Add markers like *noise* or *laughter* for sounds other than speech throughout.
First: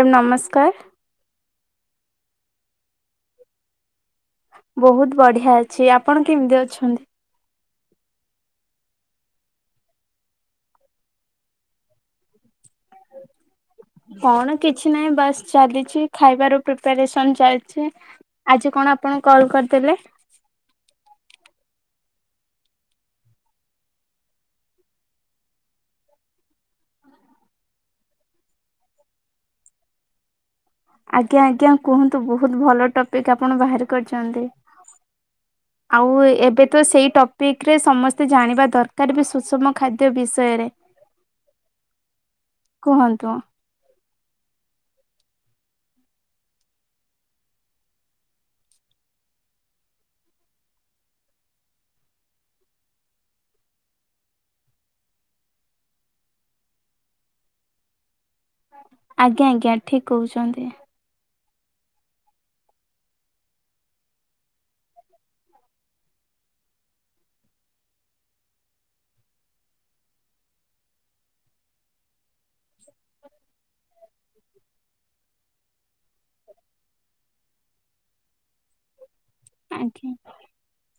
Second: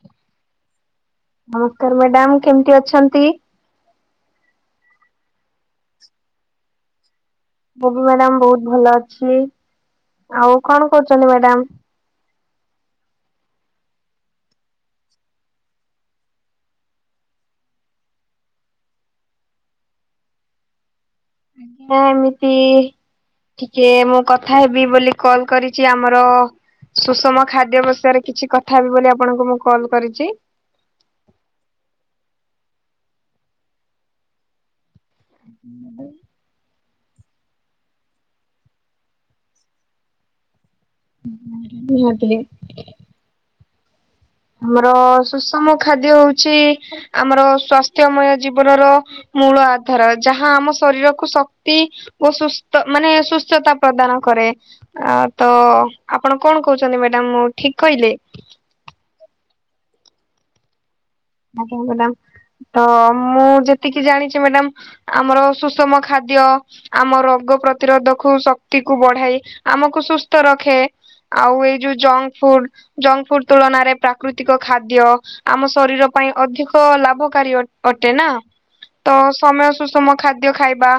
Ma'am ନମସ୍କାର। ନମସ୍କାର madam କେମିତି ଅଛନ୍ତି? ବହୁତ ବଢ଼ିଆ ଅଛି ଆପଣ କେମିତି ଅଛନ୍ତି? ମୁଁ ବି ମ୍ୟାଡ଼ାମ ବହୁତ ଭଲ ଅଛି। ଆଉ କଣ କରୁଛନ୍ତି ମ୍ୟାଡ଼ାମ? କଣ କିଛି ନାହିଁ ବାସ୍ ଚାଲିଛି ଖାଇବାର ପ୍ରିପାରେସନ୍ ଚାଲିଛି। ଆଜି କଣ ଆପଣଙ୍କ କଲ୍ କରିଥିଲେ? ନାଁ ଏମିତି ଟିକେ ମୁଁ କଥା ହେବି ବୋଲି କଲ୍ କରିଛି ଆମର ସୁଷମ ଖାଦ୍ୟ ବିଷୟରେ କିଛି କଥା ହେବି ବୋଲି ଆପଣଙ୍କୁ ମୁଁ କଲ କରିଛି। ଆଜ୍ଞା ଆଜ୍ଞା କୁହନ୍ତୁ ବହୁତ଼ ଭଲ ଟପିକ୍ ଆପଣ ବାହାର କରିଛନ୍ତି। ଆଉ ଏବେ ତ ସେଇ ଟପ୍ ପିକ୍ରେ ସମସ୍ତେ ଜାଣିବା ଦରକାର ବି ସୁଷମ ଖାଦ୍ୟ ବିଷୟରେ। ନିହାତି। କୁହନ୍ତୁ? ଆମର ସୁଷମ ଖାଦ୍ୟ ହଉଛି ଆମର ସ୍ଵସ୍ଥ୍ୟମୟ ଜୀବନର ମୂଳ ଆଧାର ଯାହା ଆମ ଶରୀରକୁ ଶକ୍ତି ଓ ସୁସ୍ଥ ମାନେ ସୁସ୍ଥତା ପ୍ରଦାନ କରେ। ଆ ତ ଆପଣ କଣ କହୁଛନ୍ତି ମ୍ୟାଡ଼ାମ୍ ମୁଁ ଠିକ କହିଲି? ଆଜ୍ଞା ଆଜ୍ଞା ଠିକ୍ କହୁଛନ୍ତି। ଆଜ୍ଞା ମାଡ଼ାମ୍ ତ ମୁଁ ଯେତିକି ଜାଣିଛି ମ୍ୟାଡ଼ାମ୍ ଆମର ସୁଷମ ଖାଦ୍ୟ ଆମ ରୋଗ ପ୍ରତିରୋଧକୁ ଶକ୍ତି କୁ ବଢାଇ ଆମକୁ ସୁସ୍ଥ ରଖେ। ଆଉ ଏଇ ଯଉ ଜଙ୍କ୍ ଫୁଡ୍ ଜଙ୍କ୍ ଫୁଡ ତୁଳନାରେ ପ୍ରାକୃତିକ ଖାଦ୍ୟ ଆମ ଶରୀର ପାଇଁ ଅଧିକ ଲାଭକାରୀ ଅ ଅଟେ ନା ତ ସମୟ ଆଜ୍ଞା। ସୁଷମ ଖା ଖାଦ୍ୟ ଖାଇବା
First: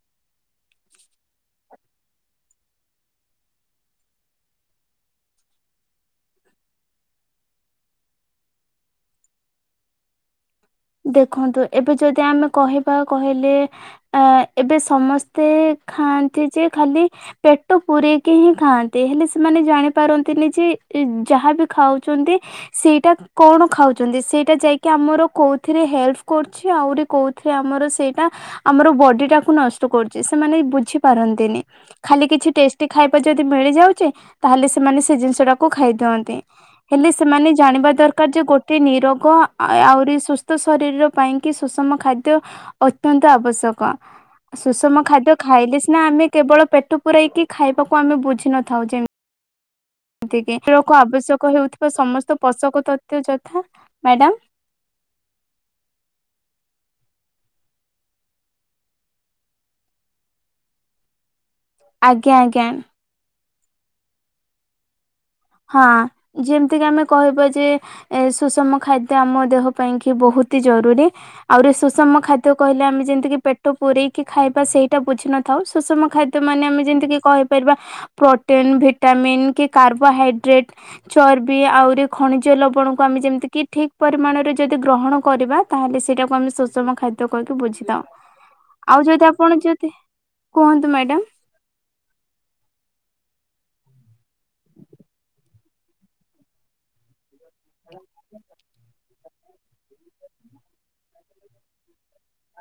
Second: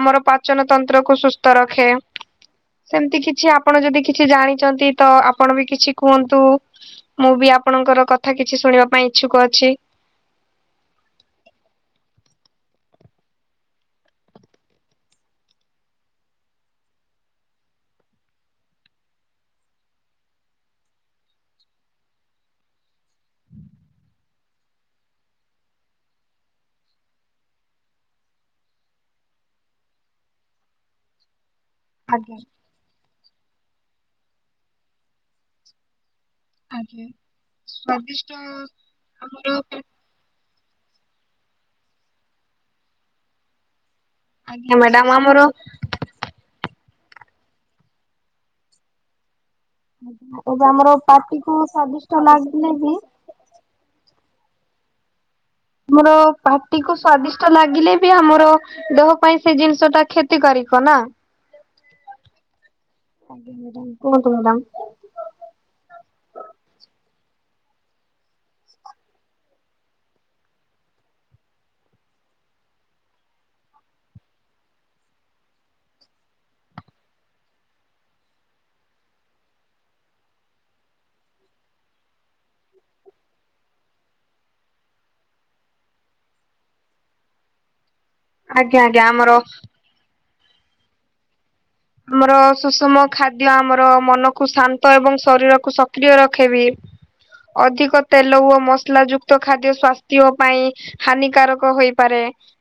ଆମର ପାଚନ ତନ୍ତ୍ରକୁ ସୁସ୍ଥ ରଖେ। ସେମତି କିଛି ଆପଣ ଯଦି କିଛି ଜାଣିଛନ୍ତି ତ ଆପଣ ବି କିଛି କୁହନ୍ତୁ? ମୁଁ ବି ଆପଣଙ୍କର କଥା କିଛି ଶୁଣିବା ପାଇଁ ଇଚ୍ଛୁକ ଅଛି। ଦେଖନ୍ତୁ ଏବେ ଯଦି ଆମେ କହିବା କହିଲେ ଆ ଏବେ ସମସ୍ତେ ଖାଆନ୍ତି ଯେ ଖାଲି ପେଟ ପୂରେଇକି ହିଁ ଖାଆନ୍ତି ହେଲେ ସେମାନେ ଜାଣିପାରନ୍ତିନି ଯେ ଯାହା ବି ଖାଉଛନ୍ତି ସେଇଟା କଣ ଖାଉଛନ୍ତି ସେଇଟା ଯାଇକି ଆମର କୋଉ ଥିରେ ହେଲ୍ପ୍ କରୁଛି ଆହୁରି କେଉଁଥିରେ ଆମର ସେଇଟା ଆମର ବଡି ଟାକୁ ନଷ୍ଟ କରୁଛି ସେମାନେ ବୁଝି ପାରନ୍ତିନି। ଖାଲି ଆଜ୍ଞା କିଛି ଟେଷ୍ଟି ଖାଇବା ଯଦି ମିଳିଯାଉଛି ତାହେଲେ ସେମାନେ ସେ ଜିନିଷଟାକୁ ଖାଇଦିଅନ୍ତି। ଆଜ୍ଞା ହେଲେ ସେମାନେ ଜାଣିବା ଦରକାର ଯେ ସ୍ଵାଦିଷ୍ଟ ଗୋଟେ ନିରୋଗ ଆମର ଆ ଆହୁରି ସୁସ୍ଥ ତ ଶରୀର ପାଇଁ କି ସୁଷମ ଖାଦ୍ୟ ଅତ୍ୟନ୍ତ ଆବଶ୍ୟକ। ଆଜ୍ଞା ସୁଷମ ମ୍ୟାଡାମ ଖାଦ୍ୟ ଆମର ଖାଇଲେ ସିନା ଆମେ କେବଳ ପେଟ ପୂୁରାଇକି ଖାଇବାକୁ ଆମେ ବୁଝିିନଥାଉ ଯେମ୍ ଏବେ ଆମର *inaudible* ପାଟିକୁ ଆବଶ୍ୟକ ହେଉଥିବା ସ୍ଵାଦିଷ୍ଟ ସମସ୍ତ ଲାଗିଲେ ପୋଷକ ବି ତତ୍ୱ ଯଥା ମ୍ୟାଡ଼ାମ୍? ଆମର ପାଟି କୁ ସ୍ଵାଦିଷ୍ଟ ଲାଗିଲେ ବି ଆମର ଦେହ ପାଇଁ ସେ ଜିନିଷ ଟା କ୍ଷତି କାରିକ ନା। ଆଜ୍ଞା ଆଜ୍ଞା। କୁହନ୍ତୁ ମ୍ୟାଡ଼ାମ୍? ହଁ ଯେମିତି କି ଆମେ କହିବା ଯେ ଏ ସୁଷମ ଖାଦ୍ୟ ଆମ ଦେହ ପାଇଁ କି ବହୁତି ଜରୁରୀ। ଆହୁରି ସୁଷମ ଖାଦ୍ୟ କହିଲେ ଆମେ ଯେମତିକି ପେଟ ପୂରେଇକି ଖାଇବା ସେଇଟା ବୁଝିିନ ଥାଉ ସୁଷମ ଖାଦ୍ୟ ମାନେ ଆମେ ଯେମିତିକି କହି ପାରିବା ପ୍ରୋଟିନ୍, ଭିଟାମିନ୍ କି କାର୍ବ ବା ହାଇଡ୍ରେଟ୍ ଚର୍ବି ଆହୁରି ଖଣିଜ ଲବଣକୁ ଆମେ ଯେମିତି କିି ଠିକ୍ ପରିମାଣରେ ଯଦି ଗ୍ରହଣ କରିବା। ତାହେଲେ ସେଇଟାକୁ ଆମେ ସୁଷମ ଖାଦ୍ୟ କହିକି ବୁଝି ଥାଉ ଆଜ୍ଞା ଆଉ ଆଜ୍ଞା ଯଦି ଆମର ଆପଣ ଯଦି କୁହନ୍ତୁ ମ୍ୟାଡ଼ାାମ? ଆମର ସୁଷମ ଖାଦ୍ୟ ଆମର ମନକୁ ଶାନ୍ତ ଏବଂ ଶରୀରକୁ ସକ୍ରିୟ ରଖେବି। ଅଧିକ ତେଲ ଓ ମସଲା ଯୋଗୁ ତ ଖାଦ୍ୟ ସ୍ୱାସ୍ଥ୍ୟ ପାଇଁ ହାନିକାରକ ହୋଇପାରେ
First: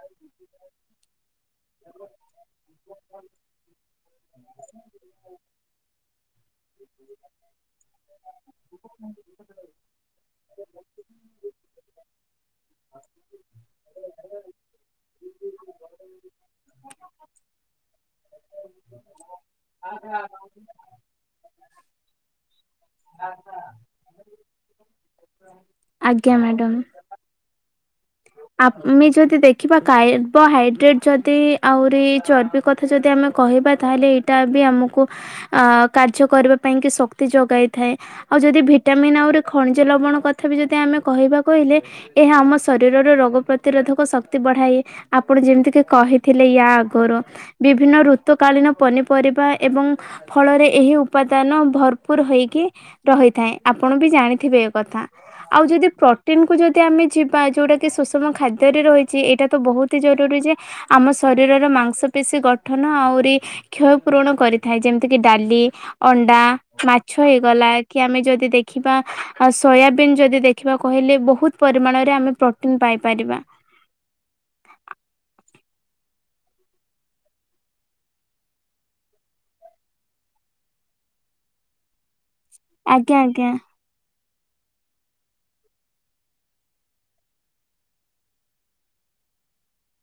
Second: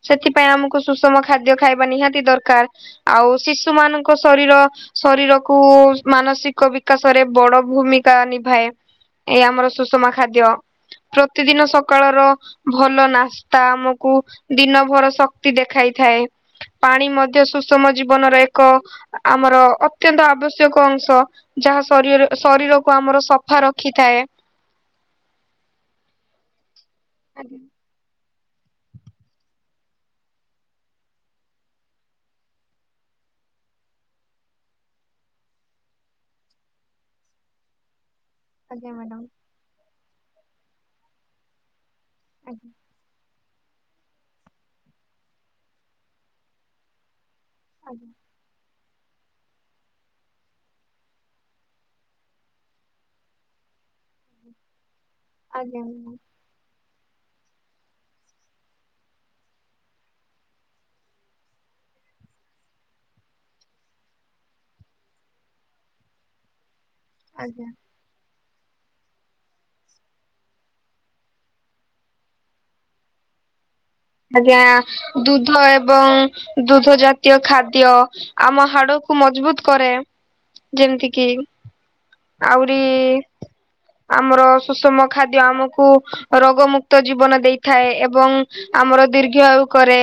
ସେଥିପାଇଁ ଆମକୁ ସୁଷମ ଖାଦ୍ୟ ଖାଇବା ନିହାତି ଦରକାର ଆଉ ଶିଶୁ ମାନଙ୍କ ଶରୀର ଶରୀରକୁ ମାନସିକ ବିକାଶରେ ବଡ ଭୂମିକା ନିଭାଏ। ଏଇ ଆମର ସୁଷମା ଖାଦ୍ୟ ପ୍ରତିଦିନ ସକାଳର ଭଲ ନାସ ତା ଆମକୁ ଦିନ ଭର ଶକ୍ତି ଦେଖାଇଥାଏ ପାଣି ମଧ୍ୟ ସୁଷମ ଜୀବ ଜିବନରେ ଏକ ଆମର ଅତ୍ୟନ୍ତ ଆବଶ୍ୟକ ଅଂଶ। ଯାହା ଶରୀର ଶରୀରକୁ ଆମର ସଫା ରଖିଥାଏ। ଆଜ୍ଞା ମ୍ୟାଡାମ୍। ଆଜ୍ଞା। ଆମେ ଯଦି ଦେଖିବା କାର୍ବୋହାଇଡ୍ରେଟ ଯଦି ଆହୁରି ଚର୍ବିକୁ କଥା ଯଦି ଆମେ କହିବା ତା ହେଲେ ଏଇଟା ବି ଆମକୁ ଅ କାର୍ଯ୍ୟ କରିବା ପାଇଁ କି ଶକ୍ତି ଯୋଗାଇ ଥାଏ। ଆଉ ଯଦି ଆଜ୍ଞା ଭିଟାମିନ୍ ମ୍ୟାଡ଼ାମ ଆହୁରେ ଖଣିଜ ଲବଣ କଥା ବି ଯଦି ଆମେ କହିବା କହିଲେ ଏହା ଆମସ ଆଜ୍ଞା ଶରୀରରେ ରୋଗ ପ୍ରତିରୋଧକ ଶକ୍ତି ବଢାଇ ଆପଣ ଯେମିତି କି କହିଥିଲେ ୟା ଆଗରୁ ବିଭିନ୍ନ ଆଜ୍ଞା ଋତୁ କାଳୀନ ପନିପରିବା ଏବଂ ଫଳରେ ଏହି ଉପାଦାନ ଭରପୁର ହେଇକି ରହିଥାଏ ଆପଣ ବି ଜାଣିଥିବେ ଏକ କଥା। ଆଉ ଆଜ୍ଞା ଯଦି ମ୍ୟାଡ଼ାମ ପ୍ରୋଟିନ କୁ ଯଦି ଆମେ ଜି ବା ଯଉଁଟାକି ସୁଷମ ଖାଦ୍ୟରେ ରହିଚି ଏଇଟା ତ ବହୁତ ହି ଜରୁରୀ ଯେ ଆମ ଶରୀରର ମାଂସ ପେଶୀ ଗଠନ ଆଉରି କ୍ଷୟ ପୂରଣ କରିଥାଏ ଯେମିତି କିି ଡାଲି ଅଣ୍ଡା ମାଛ ହେଇଗଲା। ଆଜ୍ଞା। କି ଆମେ ଯଦି ଦେଖିବା ଆ ସୋୟାବିନ୍ ଯଦି ଦେଖିବା କହିଲେ ବହୁତ ପରିମାଣରେ ରେ ଆମେ ପ୍ରୋଟିନ୍ ପାଇପାରିବା। ଆଜ୍ଞା ଦୁଧ ଏବଂ ଦୁଧ ଜାତୀୟ ଖାଦ୍ୟ ଆମ ହାଡକୁ ମଜବୁତ କରେ ଯେମତି କିି ଆଉରିି ଆଜ୍ଞା ଆଜ୍ଞା ଆମର ସୁଷମ ଖାଦ୍ୟ ଆମୁକୁ ରୋଗ ମୁକ୍ତ ଜୀବନ ଦେଇଥାଏ ଏବଂ ଆମର ଦୀର୍ଘ ଆୟୁ କରେ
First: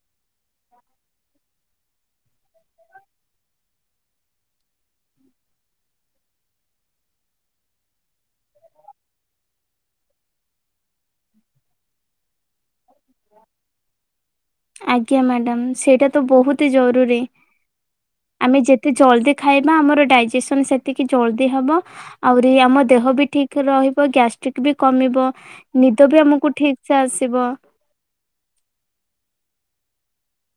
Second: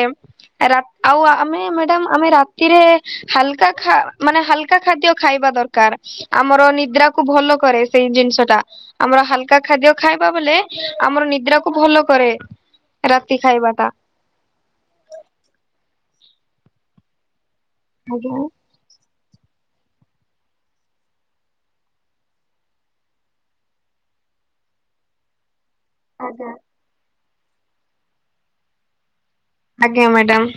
ରା ଆଉ ଆମେ ମ୍ୟାଡାମ ଆମେ ରାତିରେ ହାଲକା ଖା ମାନେ ହାଲକା ଖାଦ୍ୟ ଖାଇବା ଦରକାର। ଆମର ନିଦ୍ରାକୁ ଭଲ କରେ ସେଇ ଜିନିଷ ଟା। ଆମର ହାଲକା ଖାଦ୍ୟ ଖାଇବା ବୋଲେ ଆମର ନିଦ୍ରାକୁୁ ଭଲ କରେ। ରାତି ଖାଇବା ଟା। ଆଜ୍ଞା ମ୍ୟାଡ଼ାମ ସେଇଟା ତ ବହୁତ ଜରୁରୀ। ଆଜ୍ଞା। ଆମେ ଯେତେ ଜଲ୍ଦି ଖାଇବା ଆମର ଡାଇଜେସନ୍ ସେତିକି ଜଲ୍ଦି ହବ। ଆହୁରି ଆମ ଦେହ ବି ଠିକ ରହିବ ଗ୍ୟାଷ୍ଟ୍ରିକ ବି କମିବ। ନିଦ ବି ଆମକୁ ଠିକସେ ଆସିବ। ଆଜ୍ଞା ମ୍ୟାଡ଼ାମ୍।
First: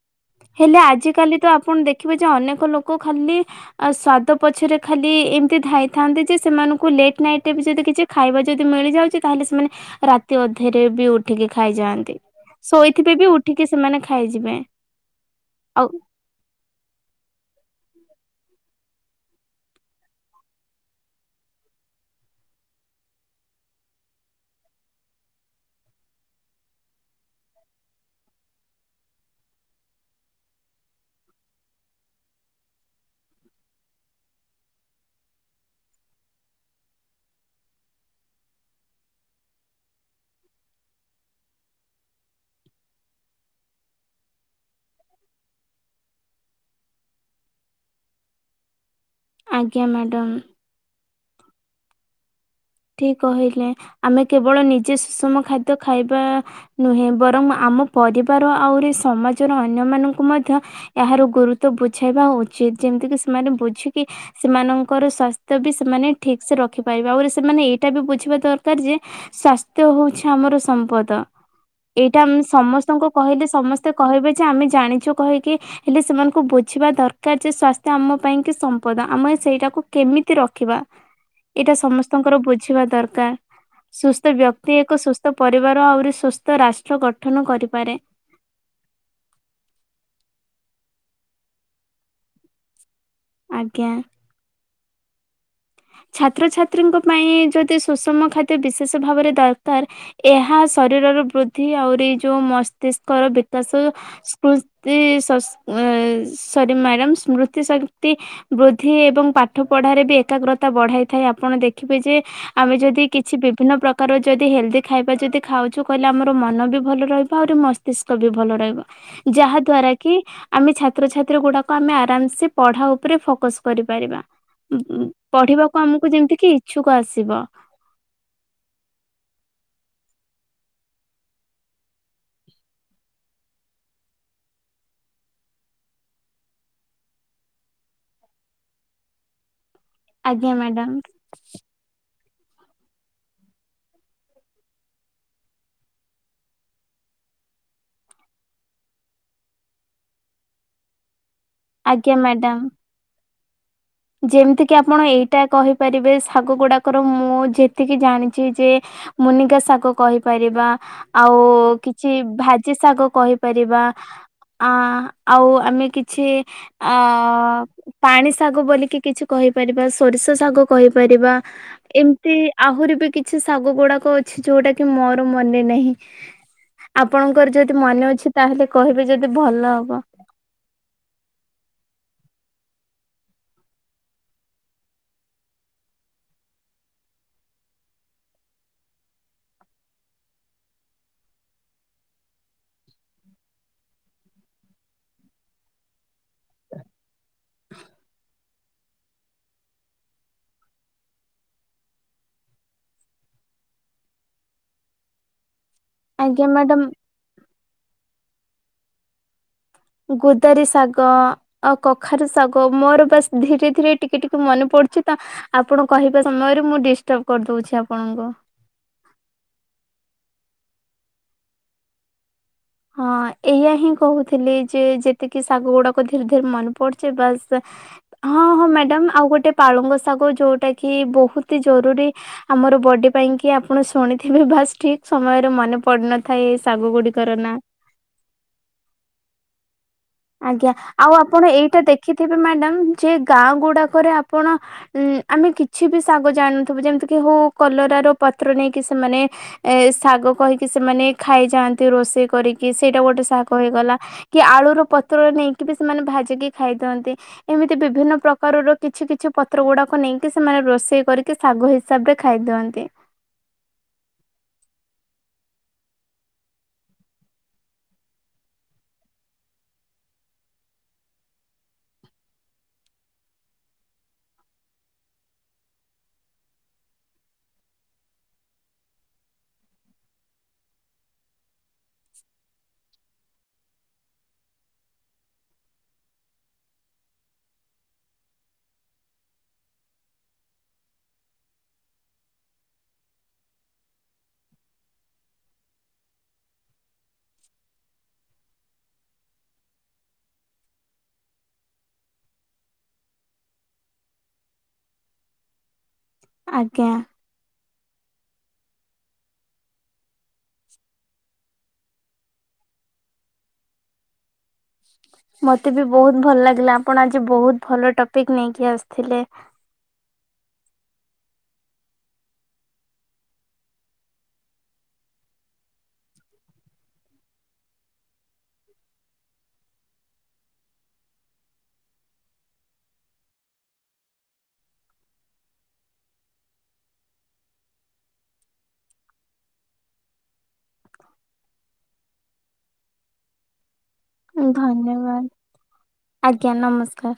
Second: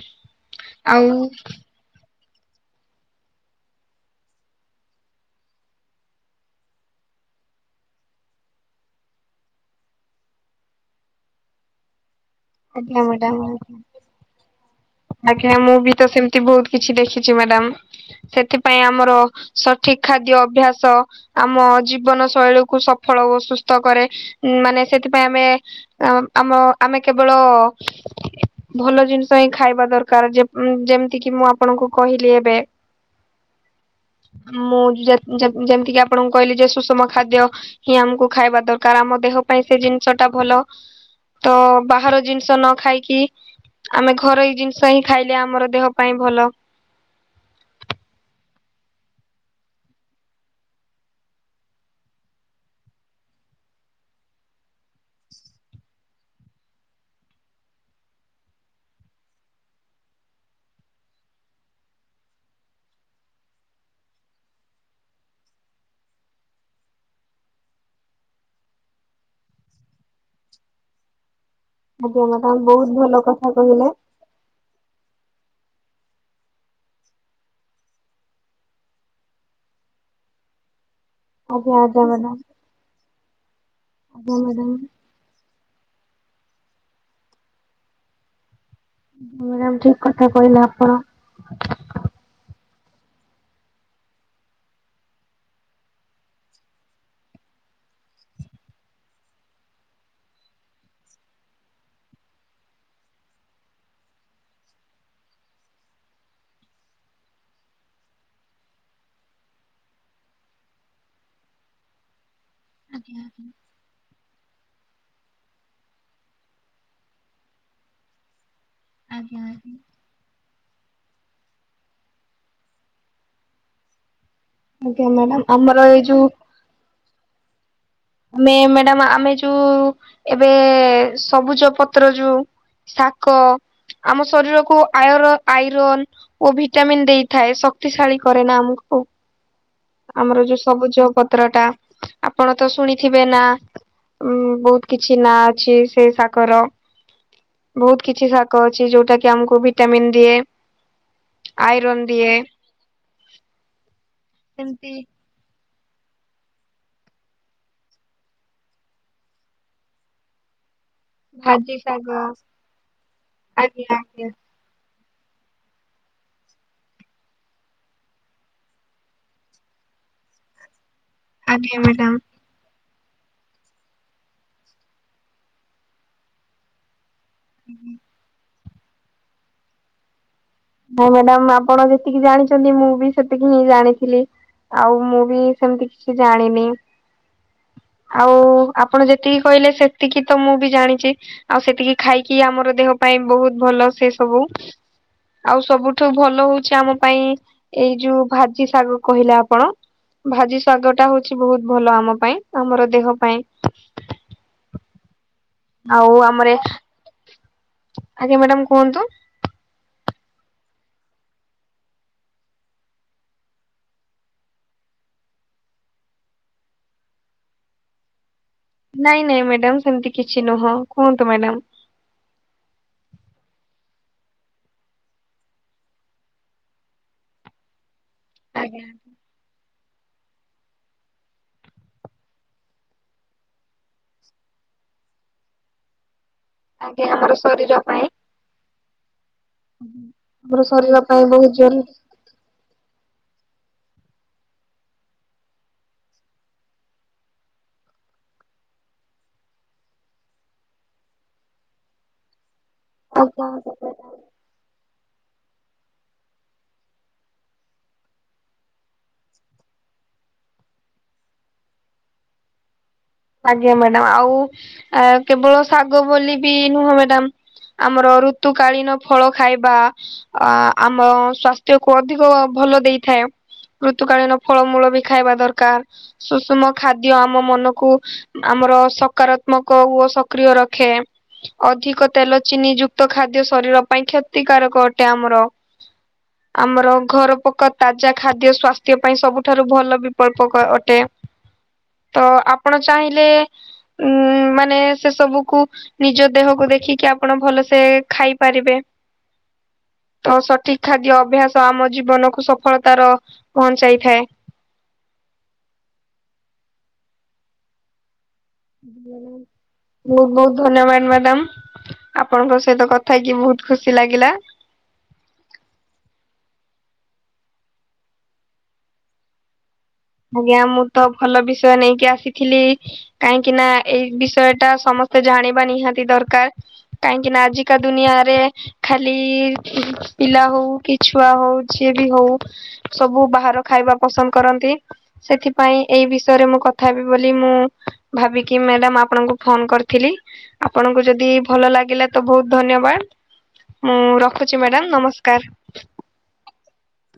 ହେଲେ ଆଜିକାଲି ତ ଆପଣ ଦେଖିବେ ଯେ ଅନେକ ଲୋକ ଖାଲି ଅ ସ୍ଵାଦ ପଛରେ ଖାଲି ଏମିତି ଧାଇଥାନ୍ତି ଯେ ସେମାନଙ୍କୁ ଲେଟ୍ ନାଇଟ ରେ ବି ଯଦି କିଛି ଖାଇବା ଯଦି ମିଳି ଯାଉଚି ତାହେଲେ ସେମାନେ ରାତି ଅଧେରେ ବି ଉଠିକି ଖାଇଯାଆନ୍ତି। ଆଜ୍ଞା ଶୋଇଥିବେ କି ମ୍ୟାଡାମ ଉଠିକି ସେମାନେ ଖାଇଯିବେ। ଆଜ୍ଞା, ମୁଁ ଆଉ ବି ତ ସେମିତି ବହୁତ କିଛି ଦେଖିଛି ମ୍ୟାଡାମ୍। ସେଥିପାଇଁ ଆମର ସଠିକ ଖାଦ୍ୟ ଅଭ୍ୟାସ ଆମ ଜୀବନ ଶୈଳୀକୁୁ ସଫଳ ଓ ସୁସ୍ଥ କରେ ମାନେ ସେଥିପାଇଁ ଆମେ ଆ ଆମ ଆମେ କେବଳ ଭଲ ଜିନିଷ ହିଁ ଖାଇବା ଦରକାର ଯେ ଯେମିତି କି ମୁଁ ଆପଣଙ୍କୁ କହିଲି ଏବେ। *inaudible* ମୁଁ ଯେ ଯେମିତି କିି ଆପଣଙ୍କୁ କହିଲି ଯେ ସୁଷମ ଖାଦ୍ୟ। ହିଁ ଆମକୁ ଖାଇବା ଦରକାର ଆମ ଦେହ ପାଇଁ ସେ ଜିନିଷ ଟା ଭଲ ତ ବା ବାହାର ଜିନିଷ ନ ଖାଇକି ଆମେ ଘରୋଇ ଜିନିଷ ହିଁ ଖାଇଲେ ଆମର ଦେହ ପାଇଁ ଭଲ। ଆଜ୍ଞା ମ୍ୟାଡାମ୍। ଠିକ କହିଲେ ଆମେ କେବଳ ନିଜେ ସୁଷମ ଖାଦ୍ୟ ଖାଇବା ନୁହେଁ ବରଂ ଆମ ପରିବାର ଆହୁରି ସମାଜର ଅନ୍ୟ ମାନଙ୍କୁ ମଧ୍ୟ ଏହାର ଗୁରୁତ୍ବ ବୁଝେଇବା ଉଚିତ। ଯେମତି କି ସେମାନେ ବୁଝିକି ସେମାନଙ୍କର ସ୍ୱାସ୍ଥ୍ୟ ବି ସେମାନେ ଠିକ ସେ ରଖିପାରିବେ। ଆଉରି ସି ସେମାନେ ଏଇଟା ବି ବୁଝିବା ଦରକାର ଯେ ସ୍ୱାସ୍ଥ୍ୟ ହଉଛି ଆମର ସମ୍ପଦ। ଏଇଟା ଆଜ୍ଞା ମ୍ୟାଡାମ ବହୁତ ସମସ୍ତଙ୍କୁ ଭଲ କହିଲେ କଥା ସମସ୍ତେ କହିବେ ଯେ ଆମେ ଜାଣିଚୁ କହିକି। ହେଲେ ସେମାନଙ୍କୁ ବୁଝିବା ଦରକାର ଯେ ସ୍ଵାସ୍ଥ୍ୟ ଆମ ପାଇଁ କି ସମ୍ପଦ। ଆମେ ସେଇଟାକୁ କେମିତି ରଖିବା। ଏଇଟା ଆଜ୍ଞା ଆଜ୍ଞା ସମସ୍ତ ମ୍ୟାଡାମ। ବୁଝିବା ଦରକାର। ସୁସ୍ଥ ଆଜ୍ଞା ମ୍ୟାଡାମ ବ୍ୟକ୍ତି ଏକ ସୁସ୍ଥ ସୁସ୍ଥ ପରିବାର ଆହୁରି ସୁସ୍ଥ ରାଷ୍ଟ୍ର ଗଠନ କରିପାରେ। ମାଡ଼ାମ ଠିକ କଥା କହିଲେ ଆପଣ। ଆଜ୍ଞା। ଛାତ୍ରଛାତ୍ରୀଙ୍କ ପାଇଁ ଯଦି ସୁଷମ ଖାଦ୍ୟ ବିଶେଷ ଭାବରେ ଦରକାର। ଏହା ଶରୀରର ବୃଦ୍ଧି ଆହୁରି ଯୋଉ ମସ୍ତିଷ୍କର ବିକାଶ ସ୍ମୃତି ଶସ୍ତି ସରି ମ୍ୟାଡ଼ାମ ସ୍ମୃତି ଶକ୍ତି ବୃଦ୍ଧି ଏବଂ ପାଠ ପଢାରେ ବି ଏକାଗ୍ରତ ତା ବଢାଇଥାଏଆପଣ ଦେଖିବେ ଯେ ଆମେ ଯଦି ଆଜ୍ଞା କିଛି ବିଭିନ୍ନ ପ୍ର କାର ଯଦି ହେଲ୍ଦି ଖାଇବା ଯଦି ଖାଉଚୁ କହିଲେ ଆମର ମନ ବି ଭଲ ରହିବ। ଆହୁରି ମସ୍ତିଷ୍କ ବି ଭଲ ରହିବ। ଆଜ୍ଞା ଯାହା ଆଜ୍ଞା। ଦ୍ଵାରା କି ଆମେ ଛାତ୍ରଛାତ୍ରୀ ଗୁଡାକ ଆମେ ଆରାମ ସେ ପଢା ଉପରେ ଫୋକସ କରିପାରିବା। ଆଜ୍ଞା ମାଡାମ। ପଡ଼ିବାକୁ ଆମକୁ ଯେମିତିକି ଇଚ୍ଛୁକ ଆସିବ। ଆମେ ମ୍ୟାଡାମ ଆମେ ଯୋଉ ଏବେ ସବୁଜ ପତ୍ର ଯୋଉ ଶାଗ ଆମ ଶରୀରକୁ ଆୟର ଆଇରନ୍ ଓ ଭିଟାମିନ ଦେଇଥାଏ ଶକ୍ତିଶାଳୀ କରେ ନା ଆମକୁ। ଆମର ଆଜ୍ଞା ଯୋଉ ମ୍ୟାଡାମ ସବୁଜ ପତ୍ର ଟା ଆପଣ ତ ଶୁଣି ଥିବେ ନା ଉଁ ବହୁତ କିଛି ନା ଅଛି ସେଇ ଶାଗର। ବହୁତ କିଛି ଶାଗ ଅଛି ଯୋଉଟା କି ଆମକୁ ଭିଟାମିିନ ଦିଏ। ଆଇରନ ଆଜ୍ଞା ଦିଏ। ଯେମିତିକି ଏମତି ଆପଣ ଏଇଟା କହିପାରିବେ ଶାଗ ଗୁଡାକର ମୁଁ ଯେତିକି ଜାଣିଚି ଯେ ମୁନିକା ସାଗ କହିପାରିବା। ଆଉ ଭାଜି ଶାଗ କିଛି ଭାଜି ଶାଗ କହିପାରିବା। ଆଜ୍ଞା ଆଜ୍ଞା ଆଁ ଆଉ ଆମେ କିଛି ଆ ପାଣି ଶାଗ ବୋଲି କି କିଛି କହିପାରିବା ସୋରିଷ ଶାଗ କହିପାରିବା। ଆଜ୍ଞା ମ୍ୟାଡାମ। ଏମିତି ଆହୁରି ବି କିଛି ଶାଗ ଗୁଡାକ ଅଛି ଯୋଉଟା କି ମୋର ମନେ ନାହିଁ। ଆପଣଙ୍କର ଯଦି ମନେ ଅଛି ତାହେଲେ କହିବେ ଯଦି ଭଲ ହବ। ହଁ ମ୍ୟାଡାମ ଆପଣ ଯେତିକି ଜାଣିଚନ୍ତି ମୁଁ ବି ସେତିକି ହିଁ ଜାଣିଥିଲି। ଆଉ ମୁଁ ବି ସେମତି କିଛି ଜାଣିନି। ଆଉ ଆପଣ ଯେତିକି କହିଲେ ସେତିକି ତ ମୁଁ ବି ଜାଣିଚି। ଆଉ ସେତିକି ଖାଇକି ଆମର ଦେହ ପାଇଁ ବହୁତ ଭଲ ସେ ସବୁ। ଆଉ ସବୁଠୁ ଭଲ ହଉଚି ଆମ ପାଇଁ ଏଇ ଯୋଉ ଭା ଚି ଶାଗ କହିଲେ ଆପଣ। ଭାଜି ଶାଗ ଟା ହଉଚି ବହୁତ ଭଲ ଆମ ପାଇଁ। ଆମର ଦେହ ପାଇଁ। ଆଉ ଆଜ୍ଞା ଆମର ଏ ମ୍ୟାଡାମ ଆଜ୍ଞା ମ୍ୟାଡାମ କୁହନ୍ତୁ। ଗୁଦାରି ଶାଗ ଆଉ କଖାରୁ ଶାଗ ମୋର ବାସ ଧୀରେ-ଧୀରେ ଟିକେ-ଟିକେ ମନେ ପଡୁଚି ତ। ଆପଣ କହିବା ସମୟରେ ମୁଁ ଦିଷ୍ଟର୍ବ କରିଦଉଛି ଆପଣଙ୍କୁ। ନାଇଁ-ନାଇଁ ମ୍ୟାଡାମ ସେମିତି କିଛି ନୁହଁ କୁହନ୍ତୁ ମ୍ୟାଡାମ। ହଁ ଏଇଆ ହିଁ କହୁଥିଲି ଯେ ଯେତିକି ଶାଗ ଗୁଡାକ ଧୀରେ-ଧୀରେ ମନେ ପଡୁଚି। ବାସ୍ ହଁ ହଁ ଆଜ୍ଞା ମ୍ୟାଡାମ ଆଉ ଗୋଟେ ପାଳଙ୍ଗ ଶାଗ ଯୋଉଟା କି ବହୁତି ଜରୁରୀ ଆମର ବଡି ପାଇଁ କି ଆପଣ ଶୁଣିଥିବେ ବାସ୍ ଠିକ ସମୟରେ ମନେ ପଡୁ ନଥାଏ ଏ ଶାଗ ଆଜ୍ଞା ଆମର ଗୁଡିକର ନା। ଶରୀର ହୁଁ। ଆଜ୍ଞା ଆଉ ଆପଣ ଏଇଟା ଦେଖିଥିବେ ମ୍ୟାଡ଼ାମ ଯେ ଗାଁ ଗୁଡାକରେ ଆପଣ ଉଁ ଆମେ କିଛି ବି ଶାଗ ଜାଣିନଥିବୁ। ଯେମିତିକି ହଉ କଲରା ର ପତ୍ର ନେଇକି ସେମାନେ ଏ ଶାଗ କହିକି ସେମାନେ ଖାଇଯାଆନ୍ତି ରୋଷେଇ କରି କି ସେଇଟା ଗୋଟେ ଆଜ୍ଞା। ଶାଗ ହେଇଗଲା କି ଆଳୁର ର ପତ୍ର ନେଇକି ବି ସେମାନେ ଭାଜିକି ଖାଇଦିଅନ୍ତି। ଏମିତି ବିଭିନ୍ନ ପ୍ରକାରର କିଛି କିଛି ପତ୍ର ଗୁଡାକୁ ନେଇକି ସେମାନେ ରୋଷେଇ କରିକି ଶାଗ ହିସାବରେ ଖାଇ ଦିଅନ୍ତି। ଆଜ୍ଞା ମ୍ୟାଡାମ। ଆଉ କେବଳ ଶାଗ ବୋଲି ବି ନୁହଁ ମ୍ୟାଡ଼ାମ ଆମର ଋତୁକାଳୀନ ଫଳ ଖାଇବା ଅ ଆମ ସ୍ୱାସ୍ତ୍ୟ କୁ ଅଧିକ ଭଲ ଦେଇଥାଏ। ଋତୁକାଳୀନ ଫଳମୂଳ ବି ଖାଇବା ଦରକାର ସୁଷୁମ ଖାଦ୍ୟ ଆମ ମନକୁ। ଆମର ସକାରାତ୍ମକ ଓ ସକ୍ରିୟ ରଖେ। ଅଧିକ ତେଲ ଚିନି ଯୁକ୍ତ ଖାଦ୍ୟ ଶରୀର ପାଇଁ କ୍ଷତିକାରକ ଅଟେ ଆମର। ହ। ଆମର ଘର ପକା ତାଜା ଖାଦ୍ୟ ସ୍ୱାସ୍ଥ୍ୟ ପାଇଁ ସବୁଠାରୁ ଭଲ ବିପଳ୍ପକ ଅଟେ। ତ ଆପଣ ଚାହିଁଲେ ଉ ମାନେ ସେ ସବୁକୁ ନିଜ ଦେହକୁ ଦେଖିକି ଆପଣ ଭଲସେ ଖାଇପାରିବେ। ତ ସଠିକ ଖାଦ୍ୟ ଅଭ୍ୟାସ ଆମ ଜୀବନକୁ ସଫଳତାର ପହଞ୍ଚାଇଥାଏ। ଆଜ୍ଞା। ବହୁତ ବହୁତ ଧନ୍ୟବାଦ ମ୍ୟାଡାମ ଆପଣଙ୍କ ସହିତ କଥା ହେଇକି ବହୁତ ଖୁସି ଲାଗିଲା। ମତେ ବି ବହୁତ ଭଲ ଲାଗିଲା ଆପଣ ଆଜି ବହୁତ ଭଲ ଟପିକ ନେଇକି ଆସିଥିଲେ। ଆଜ୍ଞା ମୁଁ ତ ଭଲ ବିଷୟ ନେଇକି ଆସିଥିଲି। କାହିଁକି ନା ଏଇ ବିଷୟ ଟା ସମସ୍ତେ ଜାଣିବା ନିହାତି ଦରକାର। କାହିଁକି ନା ଆଜିକା ଦୁନିଆରେ। ଖାଲି ପିଲା ହଉ କି ଛୁଆ ହଉ ଯିଏ ବି ହଉ। ସବୁ ବାହାର ଖାଇବା ପସନ୍ଦ କରନ୍ତି। ସେଥିପାଇଁ ଏଇ ବିଷୟରେ ମୁଁ କଥା ହେବି ବୋଲି ମୁଁ ଭାବିକି ମ୍ୟାଡାମ ଆପଣଙ୍କୁ ଫୋନ କରିଥିଲି। ଆପଣଙକୁ ଯଦି ଭଲ ଲାଗିଲା ତ ବହୁତ ଧନ୍ୟବାଦ। ମୁଁ ରଖୁଛି ମ୍ୟାଡାମ ଧନ୍ୟବାଦ ନମସ୍କାର। ଆଜ୍ଞା ନମସ୍କାର।